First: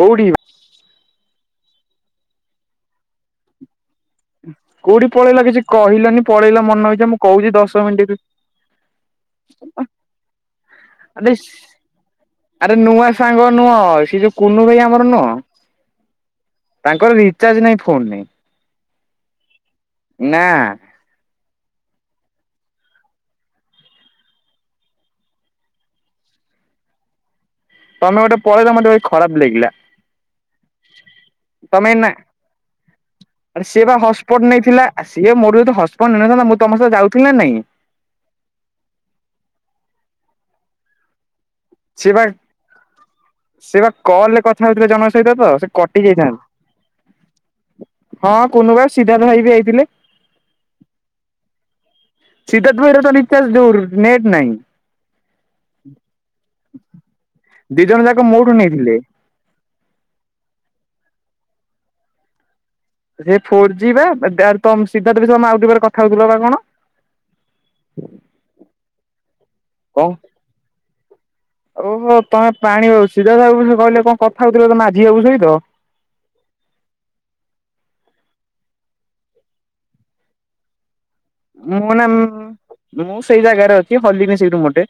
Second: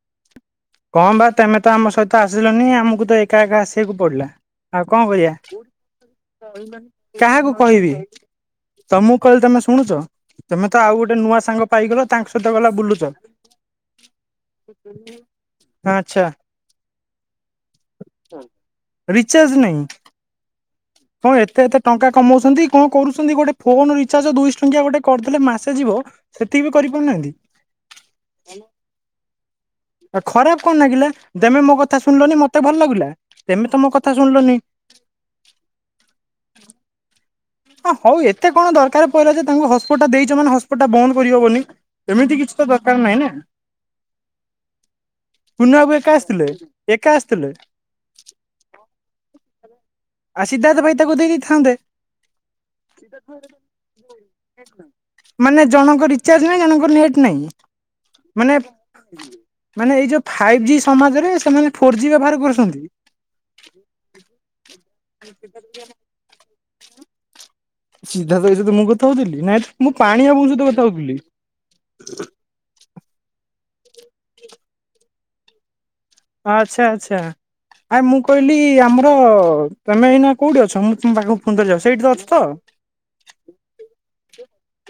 କୋଉଠି ଭା କଁ ବା ତେମେ ତ ଆମ ସହିତ ଆସିଲନି ଆମୁକୁ ତ ଏକା ଏକା ଆସିବାକୁ ପଡ଼ିଲା। ଆଉ କଁ କୋଉଠି କରିଆ ପଳେଇଲା କିଛି କହିଲନି ପଳେଇଲା ମନ ଇଚ୍ଛା ମୁଁ କହୁଛି କାହାକୁ ଦଶ କହିବି? ମିନିଟ୍ ତମୁକୁ କହିଲେ ତମେ ଶୁଣୁଚ? ତମେ ତ ଆଉ ଗୋଟେ ଆରେ ନୂଆ ସାଙ୍ଗ ପାଇଗଲ ତାଙ୍କ ସହିତ ଆରେ ଗଲା ନୂଆ ବୁଲୁଚ। ସାଙ୍ଗ ନୁହଁ ସେ ଯୋଉ କୁନୁ ଭାଇ ଆମର ନୁହଁ? ଆଚ୍ଛା। ତାଙ୍କର ରିଚାର୍ଜ ନାଇଁ ଫୋନ୍ ରେ। ରିଚାର୍ଜ ନାହିଁ? ନାଁ। କଁ ଏତେ ଏତେ ଟଙ୍କା କମଉଛନ୍ତି କଁ କରୁଛନ୍ତି ଗୋଟେ ଫୋନ୍ ରିଚାର୍ଜ ଦୁଇଶ ଟଙ୍କିଆ ଗୋଟେ କରିଦେଲେ ମାସେ ଯିବ। ସେତିକି ବି କରିପାରୁନାହାନ୍ତି। ତମେ ଗୋଟେ ପଳେଇଲ ମତେ ଭାଇ ଖରାପ ଲାଗିଲା। ଆଉ ଖରାପ କଣ ଲାଗିଲା ତେମେ ମୋ ତମେ କଥା ନା ଶୁଣିଲନି ମତେ ଭଲ ଲାଗିଲା ତେମେ ତ ମୋ କଥା ଶୁଣିଲନି। ଆ ସିଏ ମୋଠୁ ଯଦି ହସପ ନେଇନଥାନ୍ତା ମୁଁ ତମ ସହ ଯାଉଥିଲି ନା ନାଇଁ? ହଁ ହଉ ଏତେ କଣ ଦରକାର ପଇଲା ଯେ ତାଙ୍କୁ ହସପଟ୍ ଦେଇଚ ମାନେ ହସପଟ୍ ବନ୍ଦ କରିହବନି? ସିଏ ବା ଏମିତି କିଛି ତ ଦରକାର ନାହିଁ ନାଁ। ସେ ବା କଲ୍ ରେ କଥା ହଉଥୁଲେ ଜଣଙ୍କ ସହିତ ତ ସେ କୁନୁ ବାବୁ କଟି ଏକା ଯାଇଥାଁ ଆସିଥିଲେ ଏକା ଆସିଥିଲେ ହଁ କୁନୁ ଭାଇ ସିଦ୍ଧାର୍ଥ ଭାଇ ବି ଆଇଥିଲେ। ଆ ସିଦ୍ଧାର୍ଥ ଭାଇ ତାକୁ ଦେଇଦେଇଥାନ୍ତେ। ସିଦ୍ଧାର୍ଥ ଭାଇର ତ ରିଚାର୍ଜ ଯୋଉ ନେଟ୍ ନାହିଁ। ମାନେ ଜଣଙ୍କ ରିଚାର୍ଜ ନାଇଁ ଜଣଙ୍କ ନେଟ ନାଇଁ ଦି ଜଣ ଯାକ ମୋଠୁ ମାନେ ନେଇଥିଲେ ମାନେ ଏଇ ଯୋଉ ଫାଇଭ୍ ଜି ସମାଜରେ ସେମାନେ ଫୋର୍ ଜି ବ୍ୟବହାର କରୁଛନ୍ତି। ସେ ଫୋର୍ ଜି ବା ତ ସିଦ୍ଧାର୍ଥ ବିମ ଆଉ କଥା ହଉଥିଲ ବା କଣ। ସିଦ୍ଧାର୍ଥ ବିଷୟରେ ତ ମୁଁ କଥା ହଉଥିଲି ନାଇଁ ତ ମୁଁ କଣ? ପାଣି ବାବୁଙ୍କ ସହିତ କଥା ହଉଥିଲି। ଓହୋ ତମେ ପାଣି ବାବୁ ସିଦ୍ଧାର୍ଥ ବାବୁଙ୍କ ସେ କହିଲେ କଣ କଥା ହଉଥିଲ ତ ମାଝି ବାବୁ ସହିତ। ଆଚ୍ଛା ଆଚ୍ଛା। ଆ ମୁଁ କହିଲି ଆମର ତମେ ଏଇନା କୋଉଠି ଅଛ ମୁଁ [unintelligible] ମୁଁ ସେଇଠି ଏଇନା ତ ଅଛ ତ? ମୁଁ ସେଇ ଜାଗାରେ ଅଛି ହଲିିନି ସେଇଠୁ ମୋଟେ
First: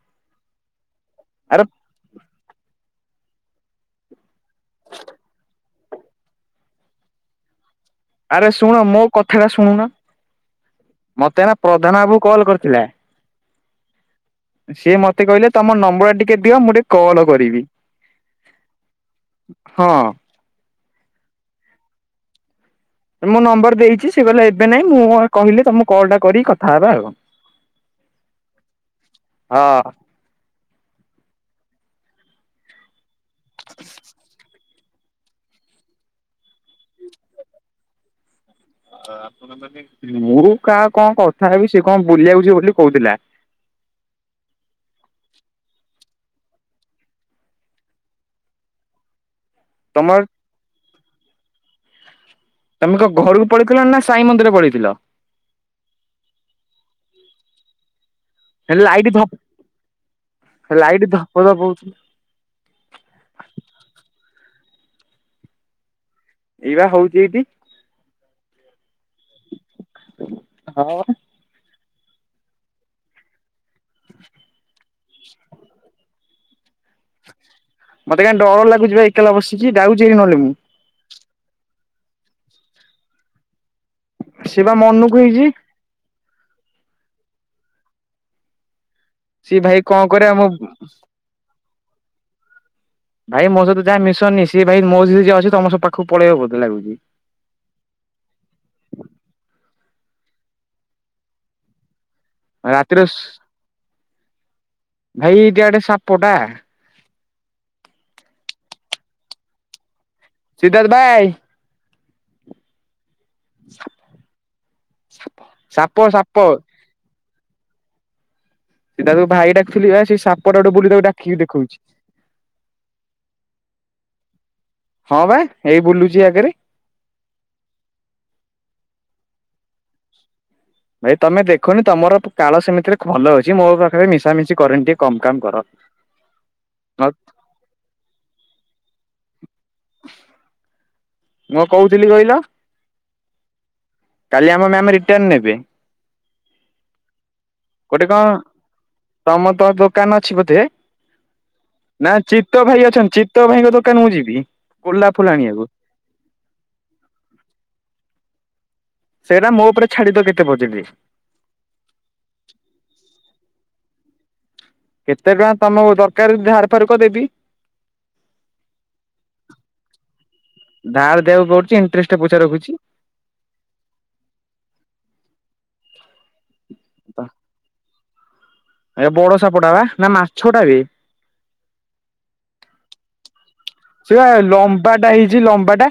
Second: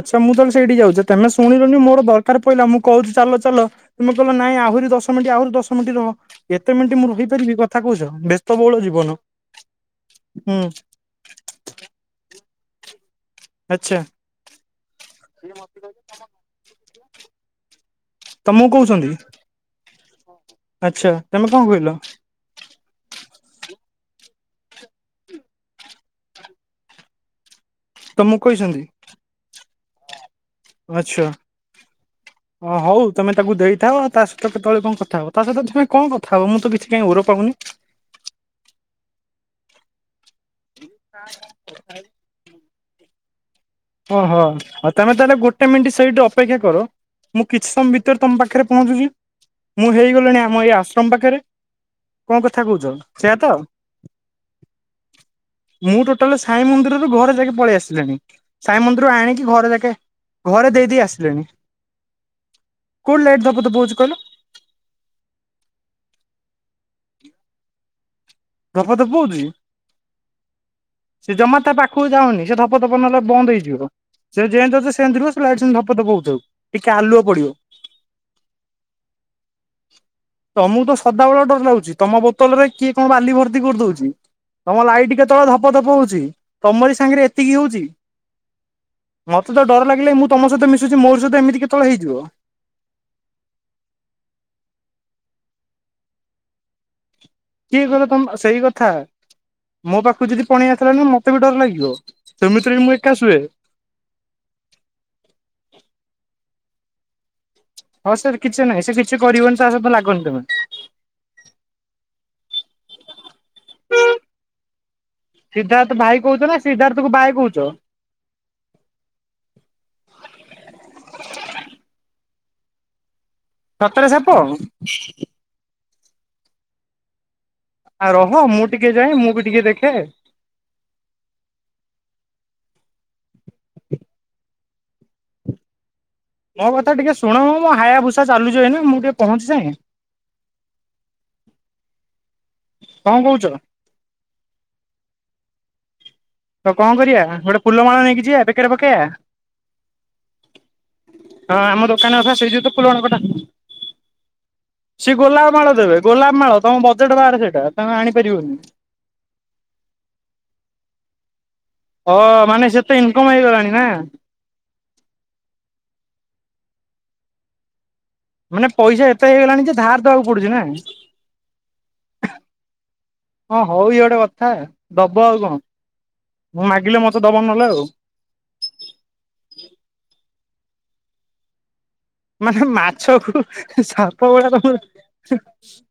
ଆଚ୍ଛା ମୁଁ ତାହେଲେ ସେଇଠି ଯାଉଛି ତମେ ଆରେ ଶୁଣିଲୁନି ମୋର ଦରକାର ପଇଲା ମୁଁ କହୁଛି ଚାଲ ଚାଲ। ତୁମେ କହିଲ ନାଇଁ ଆହୁରି ଦଶ ମିନିଟ ଆହୁରି ଦଶ ମିନିଟ ରହ ଏତେ ମିନିଟ ମୁଁ ରହିପାରିବି କଥା କହୁଛ। ଆରେ ବ୍ୟସ୍ତବହୁଳ ଶୁଣ ମୋ ଜୀବନ କଥାଟା ଶୁଣୁନ ହୁଁ। ମତେ ଏଇନା ପ୍ରଧାନ ବାବୁ କଲ୍ କରିଥିଲେ। ଆଚ୍ଛା ସିଏ ମତେ କହିଲେ ତମ ନମ୍ବର ଟା ଟିକେ ଦିଅ ମୁଁ ଟିକେ କଲ କରିବି। ତମକୁ କହୁଛନ୍ତି ହଁ। ଆଚ୍ଛା ତମେ କଣ କହିଲ। ମୁଁ ନମ୍ବର ଦେଇଛି ସେ କହିଲେ ସେ ଏବେ ନାଇଁ ମୁଁ କହିଲେ ତମକୁ କଲ୍ ଟା କରି କଥା ହେବା ଆଉ। ତମକୁ କହିଛନ୍ତି। ହଁ। ଆଚ୍ଛା। [inaudible] ହ ହଉ ତମେ ତାକୁ ଦେଇଥାଅ ଆଉ ତା ସହିତ କେତବେଳେ କଣ କଥା ହବ ତା ସହିତ ତମେ କଣ କଥାବ ମୁଁ ତ କିଛି କାଇହିଁ ଓର ପାଉନି। ଆପଣ ମୁଁ କାହା କଣ କଥା ହେବି ସେ କଣ ବୁଲି ଯାଉଛି ବୋଲି କହୁଥିଲା। ଓହୋ ତମେ ତାହେଲେ ଗୋଟେ ମିନିଟ୍ ସେଇଠି ଅପେକ୍ଷା କର। ମୁଁ କିଛି ସମୟ ଭିତରେ ତମ ପାଖରେ ପହଞ୍ଚୁଛି ମୁଁ ତମର ହେଇଗଲିଣି ଆମ ଏଇ ଆଶ୍ରମ ପାଖରେ। କଣ କଥା କୁ ତମେ କଣ ଘରକୁ ପଳେଇଥିଲ ନା ସାଇ ମନ୍ଦିର ପଳେଇଥିଲ? ମୁଁ ଟୋଟାଲ ସାଇ ମନ୍ଦିରରୁ ଘରେ ଯାଙ୍କେ ପଳେଇ ଆସିଲିଣି। ସାଇ ହେଲେ ମନ୍ଦିର ଲାଇଟ୍ ରୁ ଧପ ଆଣିକି ଘରେ ଯାକେ ଘରେ ଦେଇଦେଇ ଲାଇଟ୍ ଧପ ଆସିଲେଣି। ଧପ ହଉଛି କୋଣ ଲାଇଟ ଧପ, ଧପ ହଉଛି [unintelligible] ଏଇ ବା ହଉଛି ଏଇଠି। ଧପ ଧପ ହଉଛି ହଁ। ସେ ଜମା ତା ପାଖକୁ ଯାଉନି ସେ ଧପ ଧପ ନହେଲେ ବନ୍ଦ ହେଇ [unintelligible] ସେ ଯେମତି ଅଛି ସେମିତିି ରୁହ ସେ ଲାଇଟ୍ ସେମିତି ହେଉଥାଉ, ଟିକେ ଆଲୁଅ ପଡିବ। ମତେ କାଇଁ ଡର ଲାଗୁଛି ଏକଲା ବସିକି ଜାଉଛିି ନହେଲେ ମୁଁ ତମକୁ ତ ସଦାବେଳେ ଡର ଲାଗୁଛି ତମ ବୋତ ରେ କିଏ କଣ ବାଲି ଭର୍ତ୍ତି କରିଦଉ ସେ ବା ତମ ମନକୁ ଲାଇଟ କେତେ ହେଇଛି। ବେଳେ ଧପ, ଧପ ହଉ ତମରି ସାଙ୍ଗରେ ଏତିକି ହଉଛି ମତେ ସିଏ ତ ଭାଇ ଡର କଣ ଲାଗିଲେ ମୁଁ କରିବା ମୋ ତମ ସହିତ ମିଶୁଛି ମୋ ମୋ ସହିତ ଏମିତି କେତେ ବେଳେ ହେଇଯିବ। ଭାଇ ମୋ ସହିତ ଯାହା ମିଶନି ସଏ ଭାଇ ମୋ ସହିତ ଯିଏ ଅଛି ତମ ସ ପାଖକୁ ପଳେଇବା ବୋ ଲାଗୁଛି। କିଏ କହିଲ ତମ ସେଇ କଥା ମୋ ପାଖକୁ ଯଦି ପଲେଇ ଆସଥିଲା ନା ମତେ ବି ଡର ଲାଗିବ। ସେମିତିରେ ବି ମୁଁ ରାତିରେ ଏକା ସୋ ଶୁଏ। ଭାଇ ଏ ଦିଆଡେ ସାପ ଟା। ହଁ, ସାର୍ କିଛି ନାହିଁ ସେ କିଛି କରିବନି ସବୁ ଲାଗନି ତମେ ସିଦ୍ଧାର୍ଥ ଭାଇ। ସିଦ୍ଧାର୍ଥ ସାପ ଭାଇ ସାପ କହୁଛ ନା ସିଦ୍ଧାର୍ଥ କ ବାଏ କହୁଛ? ସେ ତାକୁ ଭାଇ ଡାକୁୁଥିଲି ବା ସେ ସାପ ଟାକୁ ତାକୁ ଡାକିକି ଦେଖଉଛି। ସତରେ ସାପ? ହଁ ବା ଏଇ ବୁଲୁଛିି ଆଗରେ। ଆ ରହ ମୁଁ ଟିକେ ଯାଏ ମୁଁ ବି ଟିକେ ଦେଖେ। ଭାଇ ତମେ ଦେଖନି ତମର କାଳ ସେମିତିରେ ଭଲ ଅଛି ମୋ ପାଖରେ ମିଶା ମିଶି ରରେନି ଟିକେ କମ କାମ କର। [unintelligible] ମୋ କଥା ଟିକେ ଶୁଣ ମ ମୁଁ ହାୟା ଭୁସା ଚାଲୁଛି ଏନା ମୁଁ ଟିକେ ପହଞ୍ଛି ଯାଏ। ମୁଁ କହୁଥିଲି କହିଲ କାଲି ଆମ ମାମ ରିର୍ଟାଡ ନେବେ। ତ କଣ କରିବା ଫୁଲମାଳ ଗୋଟେ ନେଇକି କଣ ଯିବା ବେକରେ ପକେଇବା ତମର ତ ଦୋକାନ ଅଛି ବୋଧେ। ହଁ ଆମ ଦୋକାନ ନା କଥା ସେଇ ଯୋଉ ଚିତ୍ତ ତ ଭାଇ ଫୁଲମାଳ ଅଛନ୍ତି କଥା ଚିତ୍ତ ଭାଇଙ୍କ ଦୋକାନ ମୁଁ ଯିବି ସିଏ ଗୋଲାପ ଫୁଲ ଆଣିବାକୁ। ମାଳ ଦେବେ ଗୋଲାପ ମାଳ ତମ ବଜେଟ୍ ବାହାରେ ସେଇଟା ତମେ ଆଣି ପାରିବନି। ସେଇଟା ମୋ ଉପରେ ଛାଡି ଦିଅ କେତେ ବଜେଟ୍। ହଁ ମାନେ ସେତେ ଇନକମ୍ ହେଇଗଲାଣି ନା। କେତେ ଟଙ୍କା ତମକୁ ଦରକାର ଧାର ଫାର୍ କୁହ ଦେବି। ମାନେ ପଇସା ଏତେ ହେଇ ଗଲାଣି ଯେ ଧାର ଦେବାକୁ ପଡୁଛି ନା। ଧାର ଦେବାକୁ ପଡୁଛି ଇଣ୍ଟରେଷ୍ଟ ପଇସା ରଖୁଛି। ହଁ ହଉ ଇଏ ଗୋଟେ କଥା ଦବ ଆଉ କଣ ମୁଁ ମାଗିଲେ ମତେ ଦବ ନହେଲେ ଆଉ। ଏ ବଡ ସାପଟା ବା ନା ମାଛ ଟା ବେ। ମାନେ ମାଛକୁ ସେ ବା ସାପ ବୋଲି ଲମ୍ବାଟା ହେଇଛି ତମକୁ ଲମ୍ବାଟା।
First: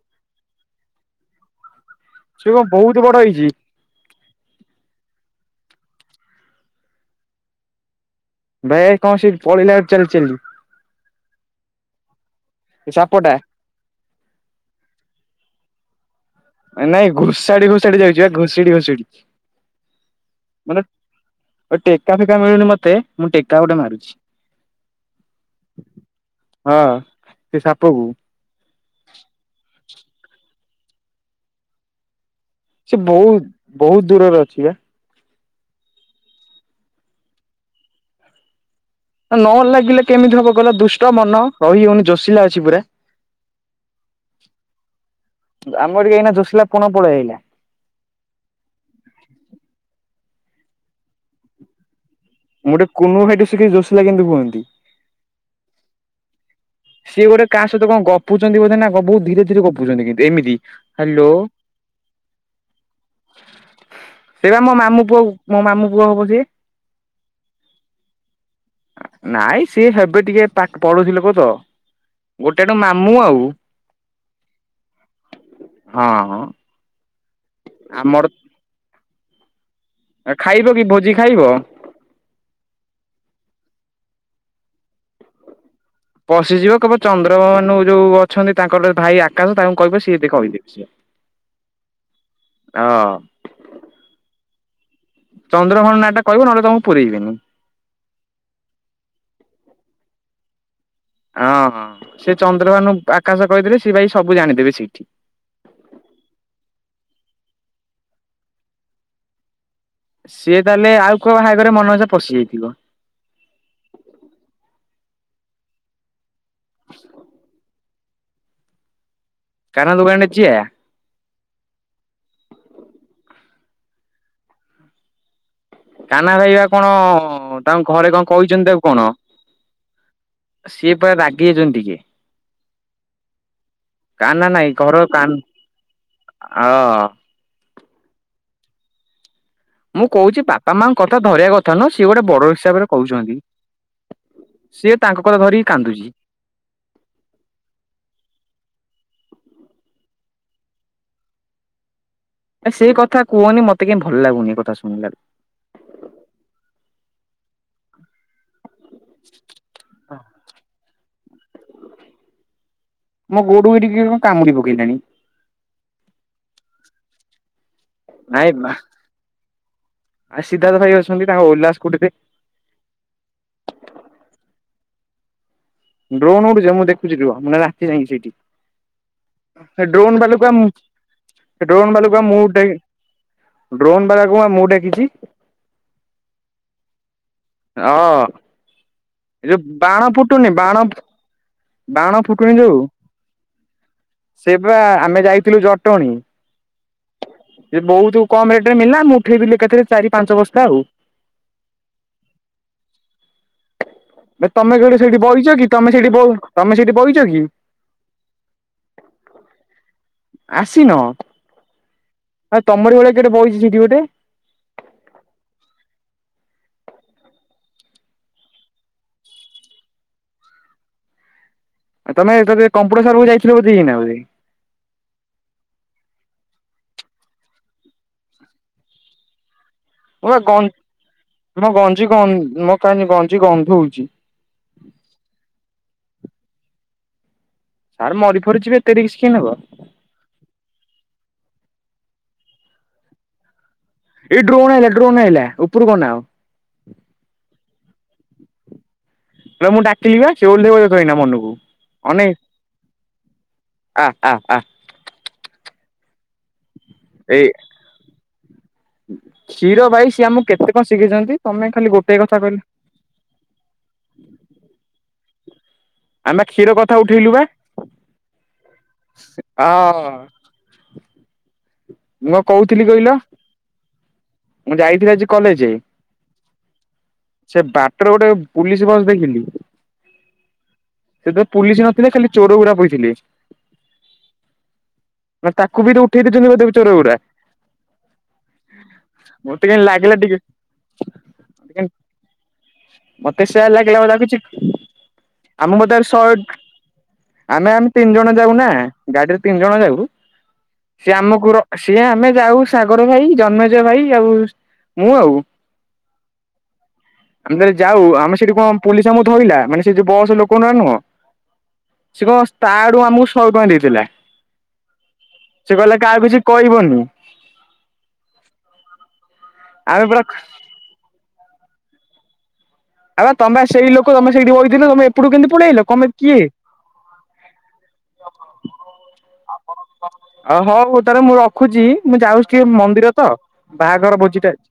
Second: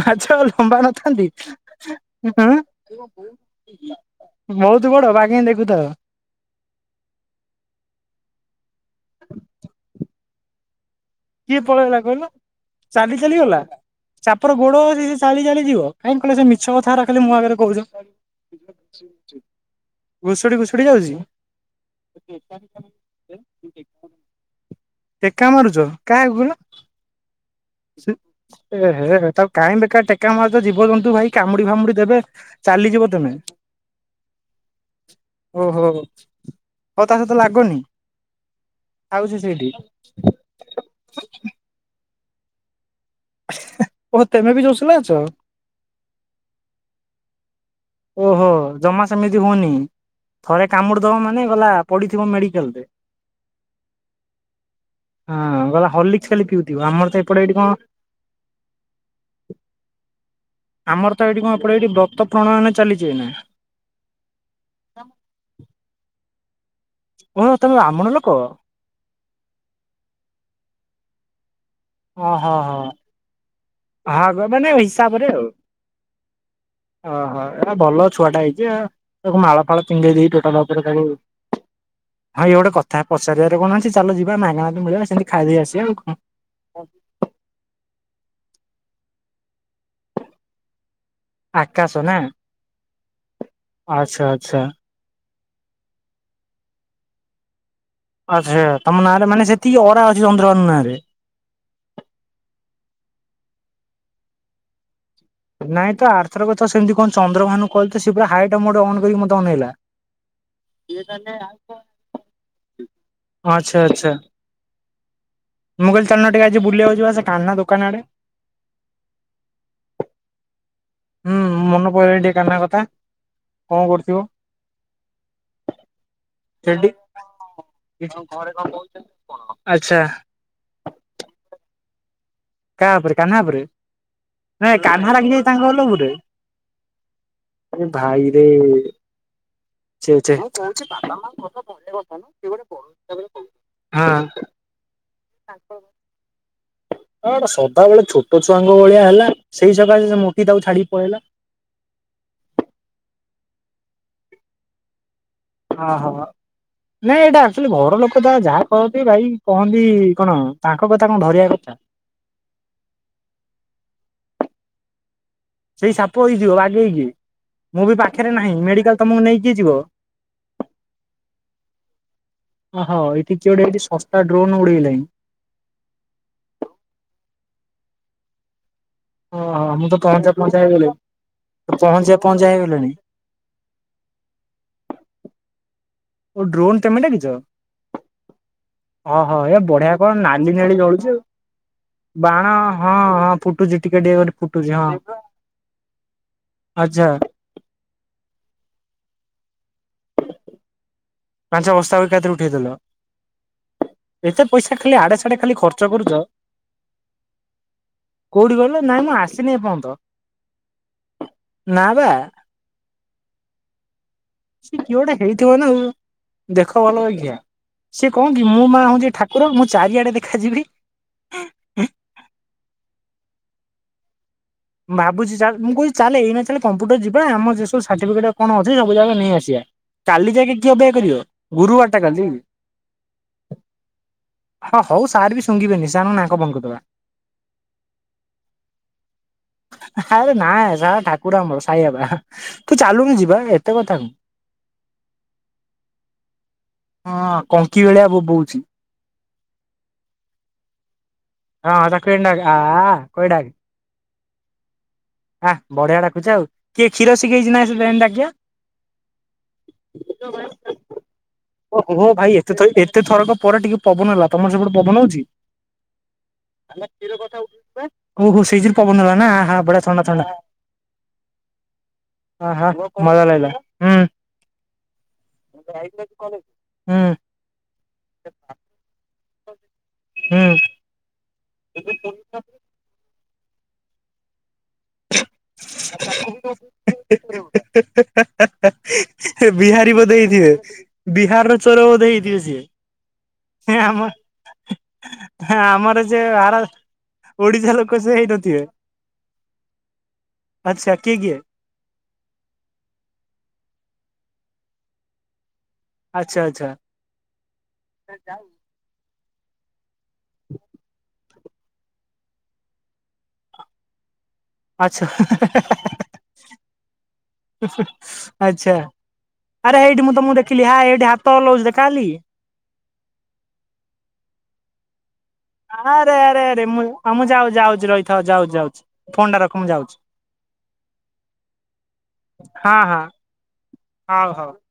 ମାଛ ଲମ୍ବା ନଥାନ୍ତି। ସେ କଣ ବହୁତ ହୁଁ ବଡ ହେଇଛି ବହୁତ ବଡ ବାଗେଇ ଦେଖୁଥାଅ। ଭାଇ ଆଇ କଣ ସେ ପଳେଇଲା ଚାଲି ଚାଲି। କିଏ ପଳେଇଗଲା କହିଲ ଚାଲି ସାପଟା। ଚାଲି ଗଲା। ସାପର ଗୋଡ ଅଛି ସେ ଚାଲି ଚାଲି ଯିବ କାଇଁ କଲେ ସେ ମି ନାଇଁ ଘୋଷାଡି ଘୋଷାଡି ଯାଉଛି ବା ଘୁଷଡି ଘୁଷଡି ଘୁଷୁଡି ମାନେ ଘୁଷୁଡି ଯାଉଛି। ଟେକା ଫେକା ମିଳୁନି ମତେ ମୁଁ ଟେକା ଗୋଟେ ମାରୁଛି। ଟେକା ମାରୁଚ କାଇଁ ଗୁଲ। ହଁ ସେ ସାପକୁ। ଏ ହେ ତାକୁ କାହିଁ ବେକାର୍ ରେ ଟେକା ମାରୁଚ ଜୀବଜନ୍ତୁ ଭାଇ କାମୁଡ଼ି ଫାମୁଡ଼ି ଦେବେ। ସେ ଚାଲିଯିବ ତମେ ବୌଦ୍ଧ ବହୁତ୍ ଦୂରରେ ଅଛି ବା। ଅହୋ ହଉ ତା ସହିତ ଲାଗନି। ଥାଉଛି ନ ସେଇଠି ଲାଗିଲେ କେମିତି ହବ କହିଲ ଦୁଷ୍ଟ ମନ ରହି ହଉନି ଜୋଷିଲା ଅଛି ପୁରା। ଓ ତମେ ବି ଜୋଷିଲ ଅଛ। ଆମର ଏଇନା ଜୋଷିଲା ପଣ ପଳେଇ ଆଇଲା। ଅହୋ ଜମା ସେମିତି ହୁଉନି ଥରେ କାମୁଡ଼ି ଦବ ମାନେ ଗଲା ପଡ଼ିଥିବ ମେଡ଼ି ମୁଁ ଟିକେ କୁନୁ ଭାଇଟୁ ସିକିଚି ଜୋଷିଲା କିମିତି କୁଅନ୍ତି। ହଁ ଗଲା ହଲକ୍ସି ଖାଲି ପିଉଥିବ ଆମର ତ ସିଏ ଏପଟେ ଗୋଟେ ଏଇଠି କାହା କଣ ସହିତ ଗପୁଛନ୍ତି ବୋଧେ ନା କଣ ବହୁତ୍ ଧୀରେ ଧୀରେ ଗଫୁଚନ୍ତି କେତି ଏମିତି। ଆମର ତ ହ୍ୟାଲୋ ଏଇଠି କଣ ଏପଟେ ଏଇଠି ବ୍ରତ ପ୍ରଣାୟନ ଚାଲିଛି ଏଇନା। ସେଇଟା ମୋ ମାମୁଁ ପୁଅ କୁ ମୋ ମାମୁଁ ପୁଅ କହୁଛି। ଓ ତମେ ବ୍ରାହ୍ମଣ ଲୋକ। ନାଇଁ ସିଏ ହେବେ ଟିକେ ପା ପଢୁଛି ଲୋକ ତ। ଗୋଟେ ତ ମାମୁଁ ଆଉ। ଆ ହବ ମାନେ ହିସାବରେ ଆଉ ହଁ ହଁ ଓହୋ ଏଟା ଭଲ ଆମର ଛୁଆଟା ହେଇ ଚି ଆଉ ତାକୁ ମାଳ ଫାଳ ପିନ୍ଦେଇ ଦେଇ ଟୋଟାଲ ଖାଇବ କି ଉପରେ ତାକୁ ଭୋଜି ଖାଇବ? ହଁ ଇଏ ଗୋଟେ କଥା ପଚାରିବାରେ କଣ ଅଛି ଚାଲ ଯିବା ମାଗଣା ବି ମିଳିବା ସେମିତି ଖାଇଦେଇ ଆସିବା ଆଉ କଣ। ପଶିଯିବ କହିବ ଚନ୍ଦ୍ରଭାନୁ ଯୋଉ ଅଛନ୍ତି ତାଙ୍କର ଭାଇ ଆକାଶ ତାଙ୍କୁ କହିବ ସିଏ ବି କହିଚି। ଇଆ। ଆକାଶ ନା, ଆଛା ଆଛା। ଚନ୍ଦ୍ରଭଣ ନାଟା କହିବ ନହେଲେ ତମକୁ ପୁରେଇବିନି। ଆଛା, ତମ ନା ଟା ମାନେ ସେତିକି, ଅରା ଅଛି ଚନ୍ଦ୍ରଭାନୁ ନାରେ। ଅଁ ହଁ, ସେ ଚନ୍ଦ୍ରଭାନୁ, ଆକାଶ କହିଦେଲେ ସେ ଭାଇ ସବୁ ଜାଣିଦେବେ ସେଇଠି। ନାଇଁ ତ, ଆରଥରକ ତ ସେମିତି କଣ ଚନ୍ଦ୍ରଭାନୁ କହିଲି ତ, ସିଏ ପୁରା ହାଇଟ ମୋଡ଼ ଅନ୍ କରିକି ମୋତେ ଅନେଇଲା। ସିଏ ତାହଲେ ଆଉ କୋବାହାଘରେ ମନ ଇଛା ପଶିଯାଇଥିବ? ଆଛା, ଆଛା। ମୁଁ କହିଲି ଚାଲୁନ ଟିକେ ଆଜି ବୁଲିବାକୁ ଯିବା, ସେ କାହ୍ନା ଦୋକାନ ଆଡ଼େ। କାହ୍ନା ଦୋକାନ୍‌ ରେ ଯିଆ? ହୁଁ, ମନେ ପଇଲାଣି ଟିକେ କାହ୍ନା କଥା, କଣ କରୁଥିବ? କାହ୍ନା ଭାଇପା ସେଠି? କଣ, ତାଙ୍କୁ ଘରେ ଆଚ୍ଛା କଣ କାହା କହିଚନ୍ତି ତାକୁ କଣ? ସିଏ ପୁରା ରାଗି ଯାଇଚନ୍ତି ଟିକେ। କା ଉପରେ କାହ୍ନା ଉପରେ, କାହ୍ନା ନାଇଁ ନାଇ ଘର କାହ୍ନା କାହ୍ନ ରାଗିଯାଇଚି ତାଙ୍କ ଘର ଲୋକ ଉପରେ। ହଁ ଏ ଭାଇରେ ମୁଁ ଛେ ଛେ କହୁଛି ହଁ। ବାପା ଗୋଟେ ମାଙ୍କ କଥା ଧରିବା କଥା ନୁହଁ, ସିଏ ଗୋଟେ ବଡ ହିସାବରେ କହୁଚନ୍ତି। ସିଏ ତାଙ୍କ କଥା ଧରିକି କାନ୍ଦୁଚି। ହଁ, ତ ସଦା ବେଳେ ଛୋଟ ଛୁଆଙ୍କ ଭଳିଆ ହେଲା, ସେଇ ସକାଶେ ସେ ମୋଟି ତାକୁ ଛାଡ଼ିକି ପଳେଇଲା। ନା, ସେ କଥା କୁହନି, ମତେ କାହିଁ ଭଲ ଲାଗୁନି ଏ କଥା ଶୁଣିଲାରୁ। ଅହୋ, ନାଇଁ ଏଇଟା ଆକ୍ଚୁଆଲି ଘର ଲୋକ ତାର ଯାହା କହନ୍ତି ଭାଇ କହନ୍ତି କଣ, ତାଙ୍କ କଥା କଣ ଧରିବା କଥା? ମୋ ଗୋଡ଼କୁ ଏଠି କିଏ କଣ କାମୁଡ଼ି ପକେଇଲାଣି। ସେଇ ସାପ ହେଇଥିବ, ବାଗେଇକି। ମୁଁ ବି ପାଖରେ ନାଇଁ ନାହିଁ, ବା ମେଡିକାଲ୍‌ ତମକୁ ନେଇକି କିଏ ଯିବ? ଆ ସିଦ୍ଧାର୍ଥ ଭାଇ ଅଛନ୍ତି ତାଙ୍କ ଓଲା ସ୍କୁଟିରେ ଅହୋ, ଏଠି କିଏ ଗୋଟେ ଏଠି ଶସ୍ତା ଡ୍ରୋନ୍ ଉଡେଇଲେଣି। ଡ୍ରୋନ୍ ଉଡୁଚି, ମୁଁ ଦେଖୁଛି ରୁହ, ମୁଁ ରାତି ଯାଇକି ସେଇଠି। ଓହୋ ସେ ମୁଁ ତ ଡ୍ରୋନ୍ ପହଞ୍ଚା ବାଲୁକା, ପହଞ୍ଚା ମୁଁ ହେଇଗଲିଣି। ଡ୍ରୋନ୍ ପହଞ୍ଚିବା ବାଲୁକା ମୁଁ ପହଞ୍ଚା ଟେଇ ହେଇଗଲେଣି ଡ୍ରୋନ୍ ବାଲା କୁ ପା ମୁଁ ଡାକିଚି। ଓ, ଡ୍ରୋନ୍ ତମେ ଡାକିଚ? ହଁ। ଅ ହ, ଏ ଏୟା ଯୋଉ ବଢିଆ ବାଣ କଣ ଫୁଟୁନି ନାଲି ନେଳି ବାଣ ଜଳୁଚି ଆଉ। ବାଣ ଫୁଟୁନି ଯୋଉ ହଁ ହଁ, ଫୁଟୁଚି, ଟିକେ ଟିକେ କରି ସେ ଫୁଟୁଚି, ବା ହଁ। ଆମେ ଯାଇଥିଲୁ ଆଛା। ସିଏ ବହୁତ କମ୍ ରେଟରେ ମିଲିଲା, ମୁଁ ଉଠାଇଦେଲିି ଏକାଥରେ ଚାରି ପାଞ୍ଚ ବସ୍ତା ଆଉ। ପାଞ୍ଚ ବସ୍ତା ବି ଏକାଥରେ ଉଠେଇଦେଲ। ଏତେ ବେ ପଇସା ତମେ କୋଉଠି ଖାଲି ଆଡେ ସେଇଠି ସାଡେ ବଇଚ ଖାଲି କି ତମେ ଖର୍ଚ୍ଚ ସେଇଠି ବ କରୁଚ। ତମେ ସେଇଠି ବଇଚ କି? କୋଉଠି ରହିଲ, ନାଇଁ ମୁଁ ଆସିନି ଏପର୍ଯ୍ୟନ୍ତ, ଆସିନ ନା ବା ଆଉ ତମର ଭଳିଆ କିଏ ବହିଚି ସେଠି ଗୋଟେ ସିଏ କିଏ ଗୋଟେ ହେଇଥିବନା, ଦେଖ ଭଲ ବାଗିଆ। ସିଏ କଣ କି, ମୁଁ ମାଆ ହଉଚି ଠାକୁର, ମୁଁ ଚାରିଆଡେ ଦେଖାଯିବି। ତମେ ତେବେ କମ୍ପ୍ୟୁଟର ସାରକୁ ଯାଇଥିଲ ବୋଧେ ଏଇନା ଏବେ। ମୁ ଭାବୁଚି ଚାଲ, ମୁଁ କହୁଛି ଚାଲେ ଏଇନାଁ ଚାଲେ କମ୍ପୁଟର ଯିବା, ଆମ ସେ ସବୁ ସାର୍ଟିଫିକଟ କଣ ଅଛି, ସବୁ ଯାକ ନେଇ ଆସିବା। ମୋ କାଲି ବା ଗ ଯାଇକି କିଏ ଅପେକ୍ଷା କରିବ, ମୋ ଗୁରୁବାରଟା ଗଞ୍ଜି ଗ କାଲି। ମୋ କାନି ଗଞ୍ଜି ଗନ୍ଧଉଛି ହଁ ହଉ, ସାର୍ ବି ଶୁଙ୍ଘିବେନି, ସାରଙ୍କ ନାକ ବନ୍ଦ କରିଦବା। ସାର୍ ମରି ଫରି ଯିବେ, ଏତେ ରିସ୍କ୍ କିଏ ନବ? ଆରେ ନାଁ ସାର ଠାକୁର ଆମର, ସାଇବାବା, ତୁ ଚାଲୁନୁ ଯିବା, ଏତେ କଥା କଣ? ଏଇ ଡ୍ରୋନ ଆଇଲା, ଡ୍ରୋନ ଆଇଲା, ଉପରକୁ ଅନାଅ। ହଁ କଙ୍କି ଭଳିଆ ବୋବଉଛି। ତମକୁ ଡାକିଲି ବା ସେ ଓଲେହିବ ଦେଖ ନା ମନକୁ। ହଁ ତାକୁ ଏମିତି ଅନେଇ ଡାକେ ଆ କହ ଡାକେ। ଆ ଆ ଆ। ଆ ବଢିଆ ଡାକୁଚ ଆଉ କିଏ କ୍ଷୀର ଏଇ ଶିଖେଇଛି ନାଁ ସେମିତି ଡାକିବା। କ୍ଷୀର ଭାଇ ସିଏ ଆମ କେତେ କଣ ଶିଖେଇଛନ୍ତି ତମେ ଖାଲି ଓହୋ ଗୋଟେ ଭାଇ କଥା ଏତେ କହିଲେ। ଥର ଏତେ ଥରକ ପରେ ଟିକେ ପବନ ହେଲା ତମର ସେପଟେ ପବନ ହଉଛି। ଆମେ କ୍ଷୀର କଥା ଉଠେଇଲୁ ବା ଓହୋ ସେଇର ପବନହେଲା ନା ହ। ଅ ମୁଁ କଣ ହଁ କହୁଥିଲି ହଁ କହିଲ ମଜା ଲାଗିଲା। ହୁଁ। ମୁଁ ଯାଇଥିଲି ଆଜି କଲେଜ ହୁଁ ସେ ବାଟରେ ଗୋଟେ ପୁଲିସ ବସ ଦେଖିଲି। ହୁଁ। ସେଥିରେ ପୁଲିସ ନଥିଲେ ଖାଲି ଚୋର ଗୁଡା ବଇଥିଲେ। ନା ତାକୁ ବି ତ ଉଠେଇ ଦେଇଛନ୍ତି ବୋଧେ ଚୋର ପୁରା। [inaudible] ମୋତେ କାହିଁ ବିହାରୀ ଲାଗିଲା ବୋଧେ ହେଇଥିବେ ଟିକେ ବିହାରର ଚୋର ବୋଧେ ହେଇଥିବେ ସିଏ। ମତେ ସେୟା ହେଁ ଆମ ଲାଗିଲାଖୁଛି ଆମ ଆମର ମତେରେ ଯେ ଶହେ। ଆର ଓଡିଶା ଆମେ ଆମେ ଲୋକ ତିନି ସେ ଜଣ ହେଇନଥିବେ ଯାଉନା। ଗାଡିରେ ତିନି ଜଣ ଯାଉ ଆଚ୍ଛା ସିଏ କିଏ କିଏ ଆମକୁ ସିଏ ଆମେ ଯାଉ ସାଗର ଭାଇ ଜନ୍ମେ ଜୟ ଭାଇ ଆଉ ମୁଁ ଆଉ ଆଚ୍ଛା ଆଚ୍ଛା ଆମେ ଯାଉ ଆମେ ସେଠି କଣ ପୋଲିସ ଆମକୁ ଧଇଲା ମାନେ ସେ ବୟସ ଲୋକଗୁଡା ନୁହଁ ସେ କଣ ତା ଆଡୁ ଆମକୁ ଶହେ ଟଙ୍କା ଦେଇଥିଲା। ଆଚ୍ଛା ସେ କହିଲା କାହାକୁ କିଛି କହିବନି। ଆଚ୍ଛା ଆରେ ଆମେ ଏଇଠି ମୁଁ ପୁରା ତମକୁ ଦେଖିଲି ହ ଏଇଠି ହାତ। ତଟେ ଅନାଉଚି ଦେଖା ଯାଉନି କି? ଆ ତମେ ସେଇ ଲୋକ ତମେ ସେଇଠି ବଇଥିଲେ ତମେ ଏପଟୁ କିନ୍ତୁ ଆରେ ଆରେ ଆରେ ମୁଁ ମୁଁ ଯାଉ ଯାଉଛି ରହିଥାଉ ଯାଉଛି ଯାଉଛି ଫୋନ୍ଟା ରଖ ମୁଁ ଯାଉଛି। ଅ ହଉ ତାରଲେ ମୁଁ ରଖୁଛି ମୁଁ ଯାଉଛି ଟିକେ ହଁ ହଁ ମନ୍ଦିର ତ ବାହାଘର ହଉ ହଉ। ଭୋଜିଟା ଅଛି।